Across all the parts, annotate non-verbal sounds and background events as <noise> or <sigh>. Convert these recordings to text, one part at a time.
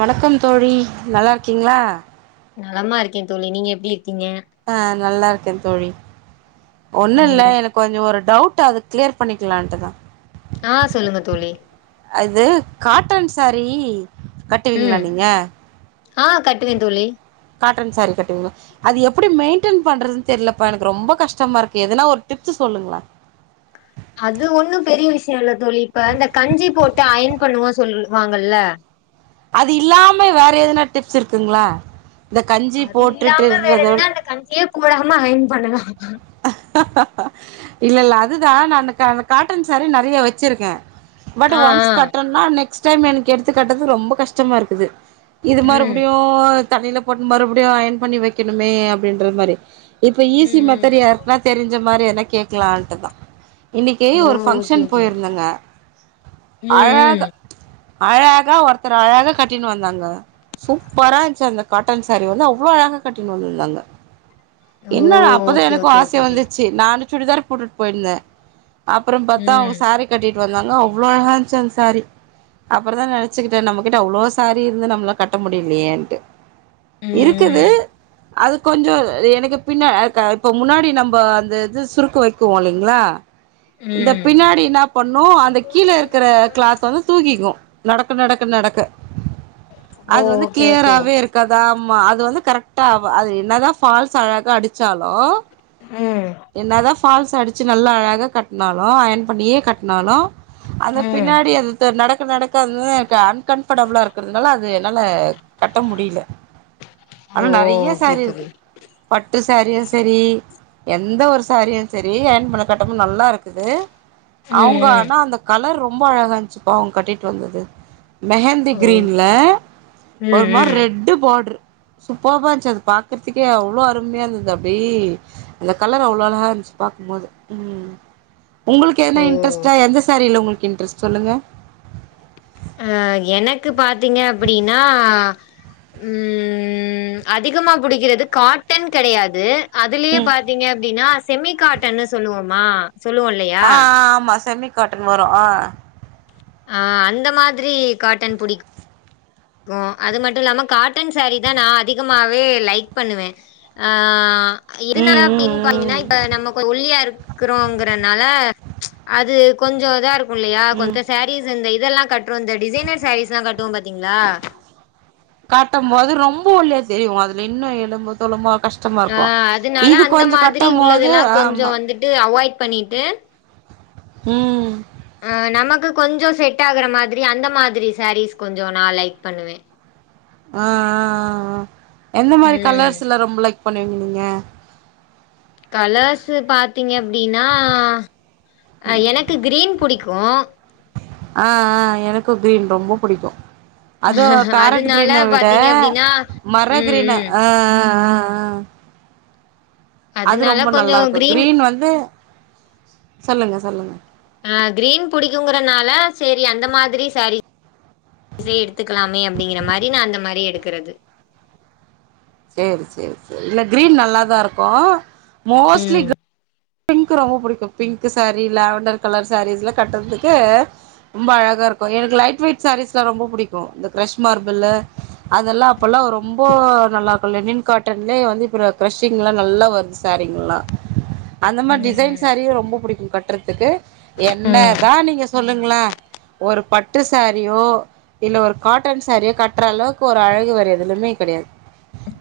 வணக்கம் தோழி நல்லா இருக்கீங்க்ளா நலமா இருக்கே தோழி நீங்க எப்டி க்கீங்க ஆ நல்லா இருக்கே தோழி ஒண்ணு இல்ல ம் எனக் கொஞ்சொ ஒருட் டவுட் அது க்ளியர் பண்ணிக்குலான்ட்டுதா ஆஹ் சொல்லுங்க தோழி அது காட்டன் சாரீ கட்டுவீங்களா நீங்க ஆஹ் கட்டுவே தோலி காட்டன் சாரீ கட்டுவீங்க்ளா அது எப்டி மெயின்டன் பண்றதுன்னு தெரிலப்பா எனக்கு ரொம்ப கஷ்டமா இருக்கு எதனா ஒரு டிப்ஸு சொல்லுங்க்ளே அது ஒன்னு பெரிய விஷயொ இல்ல தோழி இப்ப இந்த கஞ்சி போட்டு அயன் பண்ணுவோ சொல்லுவாங்கல்ல அது இல்லாம வேற எதுனா டிப்ஸ் இருக்குங்க்ளா இல்ல கஞ்சி போட்டுட்டு இதுல தா வு கூடாம அயன் பண்ணலா இல்ல இல்ல அதுதா நா அந்த கா காட்டன் சாரீ நெறையா வெச்சுருக்கே பட் ஆ ஒன்ஸ் ஆ கட்டனா நெக்ஸ் டைம் எனக்கு எடுத்துக்கட்டற்து ரொம்ப கஷ்டமா இருக்குது இது ம் மறுபுடியூ தண்ணில போட்டு மறுபடியு அயன் பண்ணி வைக்கணுமே அப்டின்ற மாரி இப்ப ஈசி ம் ம் மெதர்யாருக்குனாத் ஞ்ச மாரி என்னா கேக்லான்ட்டுதா இன்னிக்கு ஓ ஒரு ஓகே ஃபங்க்ஷன் ஓகே போயிருந்தேங்க ம் ம் அழாக அழகா ஒருத்தர் அழகா கட்டின்னு வந்தாங்க சூப்பரா இருந்ச்சு அந்த காட்டன் சாரி வந்து அவ்ளோ அழகா கட்டின்னு வந்துருந்தாங்க ஓ என்ன அப்பதா ஓகே எனக்கு ஓகே ஆச் ஓகே கு ஓகே வந்துச்சு நானு சுடிதார் போட்டுட்டு போயிருந்தே அப்புறொ பாத்தா ம் அவுங் சாரி கட்டிட் வந்தாங்க அவ்ளோ அழகா இருந்ச்சு அந்த சாரி அப்புறதா நெனச்சுக்குட்டே நம்ம கிட்ட அவ்ளோ சாரி இருந்து நம்மளா கட்ட முடிலியேன்ட்டு இருக்குது ம் அது கொஞ்சோ எனக்கு பின்னா ஆ க இப்போ முன்னாடி நம் இப்போ அந்த இது சுருக்கு வைக்குவோல்லிங்ளா ம் இந்த ம் பின்னாடி என்ன பண்ணூ அந்த கீழே இருக்ற கிளாத் வந்து தூக்கிக்கூ நடக்க நடக்க நடக்க ஓ அது வந்து ஓகே ஓகே கிளியராவே இருக்காதா ம்மா அது வந்து கரட்டா அது என்னதா ஃபால்ஸ் அழகா அடிச்சாலூ ம் என்னாதா ஃபால்ஸ் அடிச்சு நல்லா அழகா கட்னாலூ அயன் பண்ணியே கட்னாலூ அந்த ம் பின்னாடி அந்த நடக் நடக்க நடக்க அந்து க அன்கம்ஃபர்டபுளா இருக்றதுனால அது என்னால கட்ட முடில ஆனா ஓ நெறைய ஓகே சாரீ இருக்கு தோழி பட் டு சேரியு செரி எந்த ஒரு சாரியு செரி அயன் பண்ண கட்டமூ நல்லா இருக்குது ம் அவங்க ம் ஆனா அந்த கலர் ரொம் ரொம்ப அழகா இருந்ச்சுப்பா அவ்ங் கட்டிட் வந்தது மெஹந்தி ஓ கிரீன்ல ம் ஒருமாரி ம் ரெட்டு பாட்ரு சூப்பப்பா இன்ச்சு அது பாக்றதுக்கே அவ்ளோ அருமையா இருந்தது அப்டீ அந்த கலர் அவ்ளோ அழகா இருன்ச்சிப்பா பாக்கும் போது ம் உங்ளுக்கு ஓ எதன இன்ட்ரஸ்டா எந்த சேரில உங்ளுக் இன்ட்ரெஸ்ட் சொல்லுங்க ஆ எனக்கு பாத்தீங்க அப்டின்னா ம் அதிகமா புடிக்றது காட்டன் கெடையாது அதுலே ம் பாத்தீங்க அப்டின்னாஸ் செமிகாட்டன்னு சொல்லுவோமா சொல்லுவோ இல்லையா ஆ ஆ ஆமா செமி காட்டன் வரு ஆ ஆ அந்த மாதிரி காட்டன் புடிக்கு கா அது மட்டூ இல்லாம காட்டன் சேரி தா நா அதிகமாவே லைக் பண்ணுவே ஆ ம் இருந்தாலா பின் ம் பாத்தீங்கன்னா இப்ப நம்ம கொ ஒல்லியா இருக்குறோங்கறனால அது கொஞ்சோதா இருக் முல்லயா ம் ம் கொந்த சேரீஸ் இந்த இதெல்லா கட்றோ இந்த டிசைனர் சேரீஸ்ல்லா கட்டுவோ பாத்தீங் ந்தா காட்டம் போது ரொம்ப ஒல்லியா தெரிவோ அதுல இன்னு எலும்பூ தோலுமா ஆ அதுனால அந்த மாதிரி கட்டும் போது உள்ளதெல்லா கொஞ்சோ ஆமா வந்திட்டு அவாய்ட் பண்ணீட்டு ம் ஆ நமக்கு கொஞ்சோ செட் ஆகுற மாதிரி அந்த மாதிரி சேரீஸ் கொஞ்சோ நா லைக் பண்ணுவே ஆ ஆ ஆ ஆ எந்த மாரி ம் கலர்ஸ்ல்லா ரொம்ப லைக் பண்ணுவீங்க நீீங்க கலர்ஸ் பாத்தீங்க அப்டின்னா ஆ எனக்கு கிரீன் புடிக்கு ஓ ஆ ஆ எனக்கு கிரீன் ரொம்ப புடிக்கு அதுவு பேரட் அதனால கிரீன விட பாத்தீங்க அப்டின்னா மர ம் கிரீன் ஆ ம் ஆ ஆ ஆ அது அதனால ரொம்ப கொஞ்சோ நல்லாருக்கு கிரீன் வந்து சொல்லுங்க சொல்லுங்க ஆ கிரீன் புடிக்குங்கறனால சேரி அந்த மாதிரி சேரீ இதயே எடுத்துக்கலாமே அப்டிங்கிற மாரி நா அந்த மாரி எடு இருக்குறது சேரி சேரி சேரி இல்ல கிரீன் நல்லாதா இருக்கு மோஸ்ட்லி ம் பிங்க் ரொம்ப படிக்கும் pink sari lavender colour saris எல்லாம் கட்டுறதுக்கு ரொம்ப அழகா இருக்கும் எனக்கு லைட் வெயிட் சாரீஸ் எல்லாம் ரொம்ப பிடிக்கும் இந்த கிரஷ் மார்பில்ல அதெல்லாம் அப்பல்லாம் ரொம்ப நல்லா இருக்கும் லெனின் காட்டன்லயே வந்து இப்புறம் கிரஷிங் எல்லாம் நல்லா வருது சாரீங்கல்லாம் அந்த மாதிரி டிைன் ம் சாரி ரொம்ப புடிக் கட்டுறதுக்கு ம் ம் என்னதான் நீங்க சொல்லுங்களா ஒரு பட்டு சாரியோ இல்ல ஒரு காட்டன் சாரியோ கட்டுற அளவுக்கு ஒரு அழகு வேர எதுலயுமே கிடையாது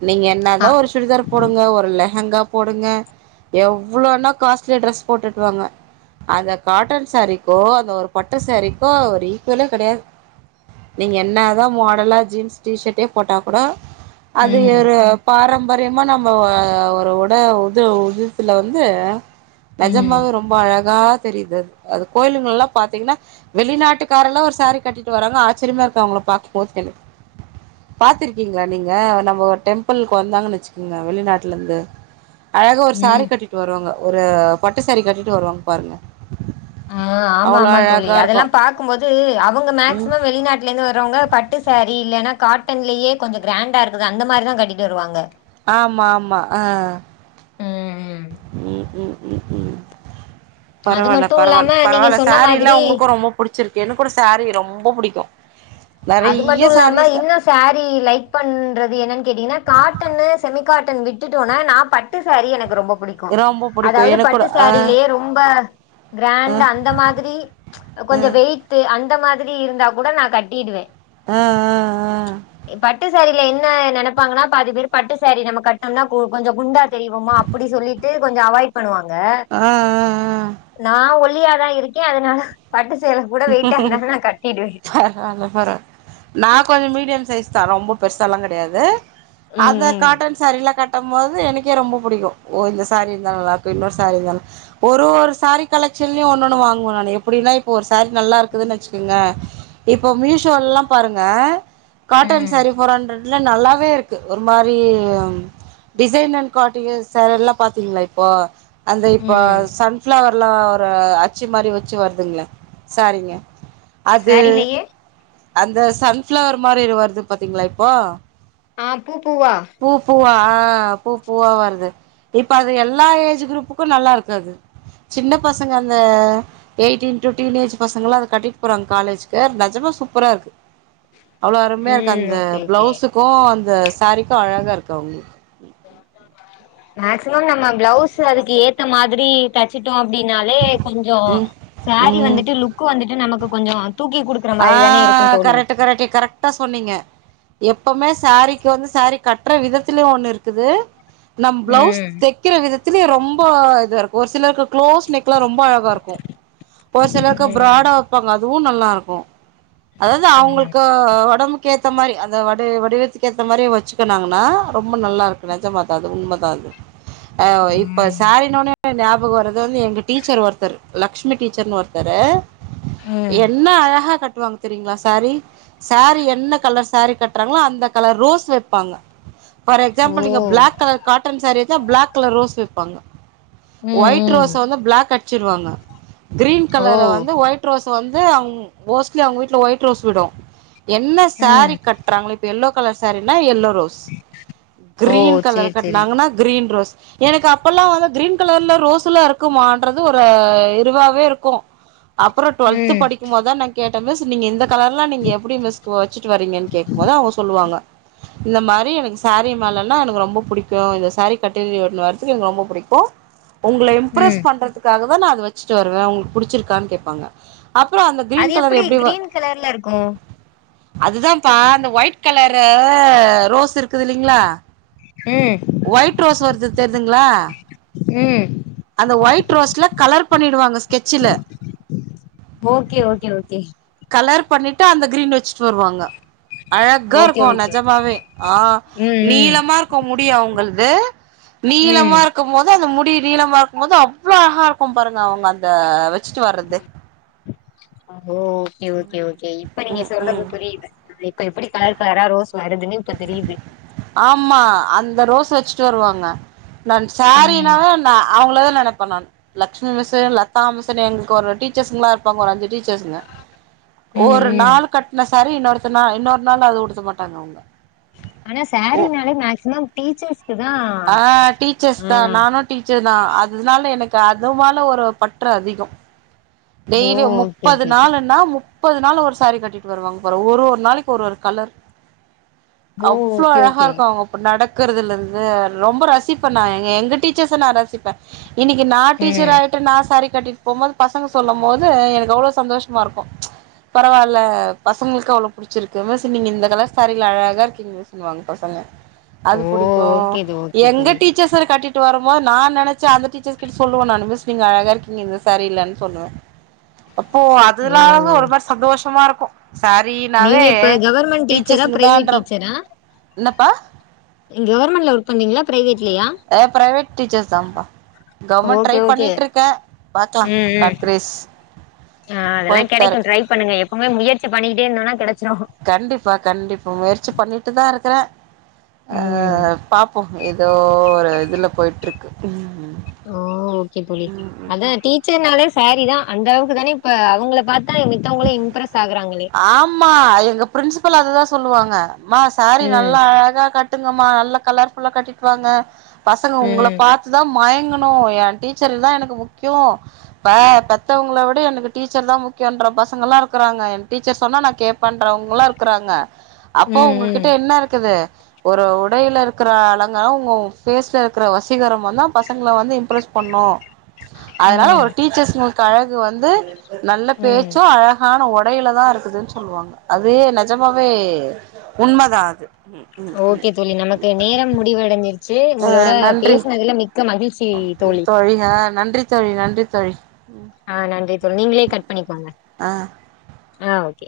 நீங்க ஆ என்னாதான் ஒரு சுடிதார் போடுங்க ஒருர்ல ஹங்கா போடுங்க எவ் இவ்வளோனா காஸ்ட்லி ட்ரெஸ் போட்டுட்டு வாாங்க அந்த காட்டன் சாரிக்கோ அந்த ஒரு பட்டுை சாரிக்கோ ஒரு ஈக்குவலே கெடையாது நீங்கள் என்னதா மாடலா ஜீன்ஸ் டீஷர்ட்டே போட்டால் கூட அது ம் ஒரு பாரம் ம்பரியமா நம்ம ஒரு உட உத உதத்துல வந்து ம் நெஜமாவே ரொம்ப அழகா அகா தெரியு அது அது கோயிலுங்க எல்லாம் பாத்தீங்கன்னா வெளிநாட்டுக்காரல எல்லாம் ஒரு சாரி கட்டிட்டு வராாங்க ஆச்சரியமா இருக்க அவங்கள பாார்க்கும் போது க பாத்துருக்கீங்க நீங்க நம்ம டெம்பிளக்கு வந்தாங்கன்னு வச்சுக்கோங்க வெளிநாட்டுல இருந்து அழக ஒரு சாரி ம் கட்டிட்டு ஒரு பட்டுசாரி கட்டிட்டு வருவாங்க பாருங்க ஆஹ் ஆமா அவ்வளோ ஆமா தொழி அழகா இருக்கும் அதெல்லாம் பாார்க்கும்போது அவங்க ம் மேக்சிமம் வெளிநாட்டுல இருந்து வர்றவங்க பட்டு சாரி இல்லைன்னா கா ட்டன்லயே கொஞ்சோ கிராண்டா இருக்கு அந்த மாரி தான் கட்டிட்டு வருவாங்க ஆமா ஆமா ஆஹ் ம் அது பரவாயில்ல மட்டு பரவாயில்ல இல்லாம நீங்க பரவாயில்ல சொன்ன செரி லாம் மாதிரி உங்களுக்கும் ரொம்ப புடிச்சிருக்கு எனக்கு கூட சாரீ ரொம்ப பிடிக்கும் அது மட்டும் இல்லாம இன்னும் சாரி லைக் பண்றது என்னன்ன கேட்டீங்கன்னா காட்டன் செமிகாட்டன் விட்டுட்டோன நா பட்டு சாரி எனக்கு ரொம்ப புடிக்கு ரொம்ப புடிக்கு அதாவது எனக்கூட பட்டு ஆ சாரிலேயே ரொம்ப ஆ கிராண்ட் அந்த மாதிரி ஆ கொஞ்சோ வெயிட் அந்த மாதிரி <unintelligible> இருந்தா கூட நா கட்டிடுவே ஆஹ் ஆஹ் ஆஹ் இதுல என்ன நெனைப்பாங்கன்னா பதி பேர் பட்டு சாரி நம்ம கட்டணம்னா கொ கொஞ்சோ குண்டா தெரிவோமா அப்புடி சொல்லிட்டு கொஞ்சோ அவாய்ட் பண்ணுவாங்க ங்க ஆ ஆ நா ஒழி யா தா இருக்கே அதனால பட்டு சேலக் கூட ஆ வெயிட்டா ஆ இருந்தாலுமே நா கட்டிடுவே நான் கொஞ்சோ மீடியம் சைஸ் தா ரொம்ப பெருசால்லா கெடையாது ம் அத ம் காட்டன் சாரில கட் கும் போது எனக்கே ரொம்போ புடிக்கு ஓ இந்த சாரி இருந்த நல்லாக்கு இன்னொரு சாரி இரு ஒரு ஒரு சாரி கலெக்ஷன்லியு ஒன்னொன்னு வாங்குவ நானு எப்புடினா இப்ப சாரி நல்லா இருக்குதுன்னு வச்சுக்கேங்ளா இப்போ மீஷோல்லா பாருங்க காட்டன் ம் சாரி போர் ஹண்ட்ரட் இல்ல நல்லாவே இருக்கு ஒரு மாரி டிசைன் அண்ட் காட்டி சேல எல்லா பாத்தீங்களா இப்போ அந்த இப்போ ம் சன்ஃப்ளவர் ல்லா ஒரு அச்சி மாரி வெச்சி வருதுங்ளே சாரிங்க அது சாரிலயே அந்த சன்பிஃளவர் மாரி வருது பாத்தீங்களா இப்போ ஆ பூ பூவா பூ பூவா ஆ பூ பூவா வருது இப்ப அது எல்லா ஏஜ் குரூப்புக்கு நல்லா இருக்குறது சின்ன பசங்க அந்த எயிட்டின் டு டீனேஜ் பசங்களு அத கட்டிட்டு போறாங்க காலேஜுக்கு நஜமா சூப்பராருக்கு அவ்ளோவு அருமையாருக்கு ம் அந்த ஓகே ஓகே பிளவுஸுக்கு அந் இந்த சாரிக்கு அழகா இருக்க அவுங்களுக்கு மேக்சிமம் நம்ம பிளவுஸ் அதுக்கு ஏத்த மாதிரி தைச்சுட்டோ அப்டினாலே கொஞ்சே ம் சாரி ம் வந்துட்டு லுக் வந்துட்டு நமக்கு கொஞ்சோ தூக்கி குடுக்குற ஆ மாரி தானே இருக்கு தோழி கரெக்ட் கரெக்ட் கரெக்டா சொன்னீங்க எப்பமே சாரீக்கு வந்து சாரீ கட்டுற விதத்துலயு ஒண்ணு இருக்குது நம் ப்ளவுஸ் ம் தெக்கிற விதத் இதுத்லியு ரொம்போ இத இருக்கு ஒரு சிலருக்கு க்ளோஸ் நெக்லா ரொம்ப அழகா இருக்கு ஒரு சிலருக்கு ம் பிராடா வைப்பாங்க அதுவு வும் நல்லாருக்கு அதாவது அவங்களுக்கு உடம்புக்கு ஏத்த மாரி அந்த வடி வடிவத்துக்கு ஏத்த மாரி வச்சுக்கனாங்கன்னா ரொம்ப நல்லா இருக்கு நெஜமா தா அது உண்ம தா அது ஆ இப்ப ம் ஸரின்னோனே ஞாபக வரது வந்து எங்க டீச்சர் ஒருத்தரு லக்ஷ்மி டீச்சர்னு ஒருத்தரு ம் ம் என்ன அழகா கட்டுவாங்க தெரியங்களா சாரீ சாரீ என்ன கலர் சாரீ கட்டுறாங்களோ அந்த கலர் ரோஸ் வைப்பாங்க ஃபார் ஓ எக்ஸாம்பிள் நீங்க பிளாக் கலர் காட்டன் சாரீ வச்சா பிளாக் கலர் ரோஸ் வைப்பாங்க ம் ஒயிட் ம் ரோஸ் வந்து பிளாக் அட் வச்சிருவாங்க கிரீன் ஓ கலர வந்து ஒயிட் ரோஸ் வந்து அவங் மோஸ்ட்லி அவங்க வீ்ட்ல ஒயிட் ரோஸ் விடு என்ன ம் சாரீ கட்றாங்களோ இப்ப எல்லோ கலர் சாரீனா எல்லோ ரோஸ் ஓ green colour sari sari கட்னாங்கனா green rose எனக்கு அப்பல்லா வந்து கிரீன் கலர்ல ரோஸெல்லா இருக்குமான்றது ஒரு இருவாவே இருக்கு அப்பற டுவல்த்து ம் படிக்கும் போதா நா கேட்டன்தா சொன்னிங்க எந்த கலர்லா நீங்க எப்டி மிஸ் பூ வெச்சுட்டு வரிங்கன் கேக்கும்போது அவுங்க சொல்லுவாங்க இந்த மாரி எனக்கு சாரி மேலெல்லா எனக்கு ரொம்ப புடிக்கு இந்த சாரி கட்டினு வர்துக்கு எனக்கு ரொம்போ புடிக்கு உங்கள இம்ப்ரெஸ் ம் பண்றதுக்காக அத நா வெச்சிட்டு வருவே உங்ளுக்கு புடிச்சிருக்கானு கேப்பாங்க அப்பற அந்த கிரீன் கலர் எப்படி எப்டி கிரீன் கலர்ல இருக்கு அதுதான்ப்பா அந்த ஒயிட் கலரு ரோஸ் இருக்குது இல்லிங்கிளா ம் ஒயிட் ரோஸ் வர்து தெர்துங்களா ம் அந்த ஒயிட் ரோஸ்ல கலர் பண்ணிடுவாங்க ஸ்கெச்சுல ம் செ கலர் பண்ணிட்டு அந்த கிரீன் வெச்சு சுருவாங்க அழகா ஓகே இருக்கு ஓகே ஓகே நெஜமாவே ஆ ம் ம் நீளமா இருக்கு முடி அவுங்கல்கு வே நீளமா ம் இருக்கு போது அந்த முட் அப்டி நீளமா இருக்கும்போது அவ்ளோ அழகா இருக்கும் பாருங்க அவங்க அத வச்சுட்டு வர்றது ஓ ஓகே ஓகே ஓகே இப்ப நீங்க ம் ம் சொல்றது புரிது இப்ப எப்டி கலர் கலரா ரோஸ் வருதுன்னு இப்ப தெரியிது ஆமா அந்த ரோஸ் வச்சுட்டு வருவாங்க நான் சாரின்னா ம் நா அவங்கள என்ன நெனப்பே நானு லட்சுமி மிஸ்ஷூ லதா மிஸ்ஷூ ன் எங்ளுக் ஒரு டீச்சர்ஸ்ங்லா இருப்பாங்க ஒரு அஞ்சு டீச்சர் <unintelligible> சுங்க ம் ஒரு ம் நாள் கட்ன சேரி இன்னொருத்த நா இன்னோர் நாள் அது உடுத்த மாட்டாங்க அவுங்க சேரினாலே மேக்சிமம் டீச்சர்ஸ் ஆ டீச்சர்ஸ் தா நானு டீச்சர் தா அதுனால எனக் சோ அதுவால ஒரு பற்று அதிகோ ஓ டெய்லியு ஓகே முப்பது ஓகே ஓகே நாளுன்னா முப் முப்பது நாளு ஒரு சாரீ கட்டிட்டு வருவாங்க பாரு ஒரு ஒரு நாளைக்கு ஒரு ஒரு கலர் ஓ அவ்ளோ ஓகே அழகா ஓகே இருக்கு அவங்க இப்ப நட இருக்கறதுலருந்து ரொம்ப ரசிப்ப நா எங்க டீச்சர்ஸ நா ரசிப்பே இன்னைக்கு நா டீச்சர் ம் ஆயிட்டு நா சாரி கட்டி போம்போது பஸ் பசங்க சொல்லு போது எனக்கு அவ்ளோ சந்தோஷமா இருக்கு பரவாயில்ல பசங்களுக்கு அவ்ளோ புடிச்சிருக்கு மிஸ் நீங்க இந்த கலர் ஸேரியில அழகா இருக்கீங்க மிஸ்ன்வாங்க பசங்க அது ஓ புடிக்கு ஓகே தோழி ஓகே எங்க தோழி டீச்சர்ஸ்ர கட்டிட்டு ட்டு வரும்போது நா நெனைச்ச அந்த டீச்சர்ஸ் கிட்ட சொல்லுவோனு மிஸ் நீங்க அழகா இருக்கீங்க இந்த சாரியிலனு சொல்லுவ அப்போ ஓ அதுலாது ஒரு மாரி சந்தோஷமா இரு சாரினாவே நீங்க இப்ப கவர்மெண்ட் டீச்சரா பிரைவேட் டீச்சர்ஸ்ங்கதான்ற டீச்சரா என்னப்பா கவர்மெண்ட்ல ஒர்க் பண்றீங்களா பிரைவேட்லயா ஏ பிரைவேட் டீச்சர்ஸ் தான்பா கவர்மெண்ட் ட்ரை ஓகே ஓகே பண்ணிட்டு இருக்கே பாக்கலா ம் ம் சர்ப்ரிஸ் ஆ அதெல்லா கெடைக்கு ட்ரை பண்ணுங்க எப் முயற்சி பண்ணியிட்டே இருந்தோனா கெடச் கண்டிப்பா கண்டிப்பா முயற்சி பண்ணிட்டு தா இருக்கற ம் அஹ் பாப்போ ஏதோ ஒரு இதுல போயிட்டிருக்கு ஓ ஓகே தோழி அதா டீச்சர்னாலே சேரீதா அந்த அளவுக்கு தானே இப்ப அவங்கள பாத் த்தானே மித்தவங்களே இம்ப்ரஸ் ஆகுறா ஆமா எங்க பிரின்ஸு போல அதுதா சொல்லுவாங்க. மா சாரி ம் நல்லா அழகா கட் ட்டுங்கம்மா நல்லா கலர்ஃபுல்லா கட்டிட்டுவாங்க. பசங்க உங்கள ம் பாத்துதா மயங்கணும் ஏன் டீச்சர்குதான் எனக்கு முக்கியோ இப்ப பெத்தவங்கள விட எனக்கு டீச்சர் தான் முக்கியோன்ற பசங்க ல்லா இருக்குறாங்க என் டீச்சர் சொன்னா நான் கேப்பன்றவங்கள்லா இருக்குறாங்க. அப்போ ம் உங்ககிட்ட ம் என்ன இருக்குது. ஒரு உடையில இருக்குற அலங்காரோ உங்க ஊ ஃபேஸ்ல இருக்கிற வசீகரமும் தான் பசங்கள வந்து இம்ப்ரெஸ் பண்ணூ அதனால ஒரு ம் டீச்சர்ஸ் ங்ளுக் கழகு வந்து நல்ல ம் பேச்சூ அழகான ஒட் டையில தா இருக்குதுன்னு சொல்லுவாங்க அதே நெஜமாவே உண்மதான் அது ஓகே தோழி நமக்கு நேரம் முடிவடைஞ்சிருச்சு அ உங்களோட நன்றி பேசுனதுல மிக்க மகிழ்ச்சி ஈ தோழி அ நன்றி தோழி நன்றி தோழி ஆ நன்றி தோழி நீங்களே கட் பண்ணிக்கோங்க. ஆ ஆ ஓகே.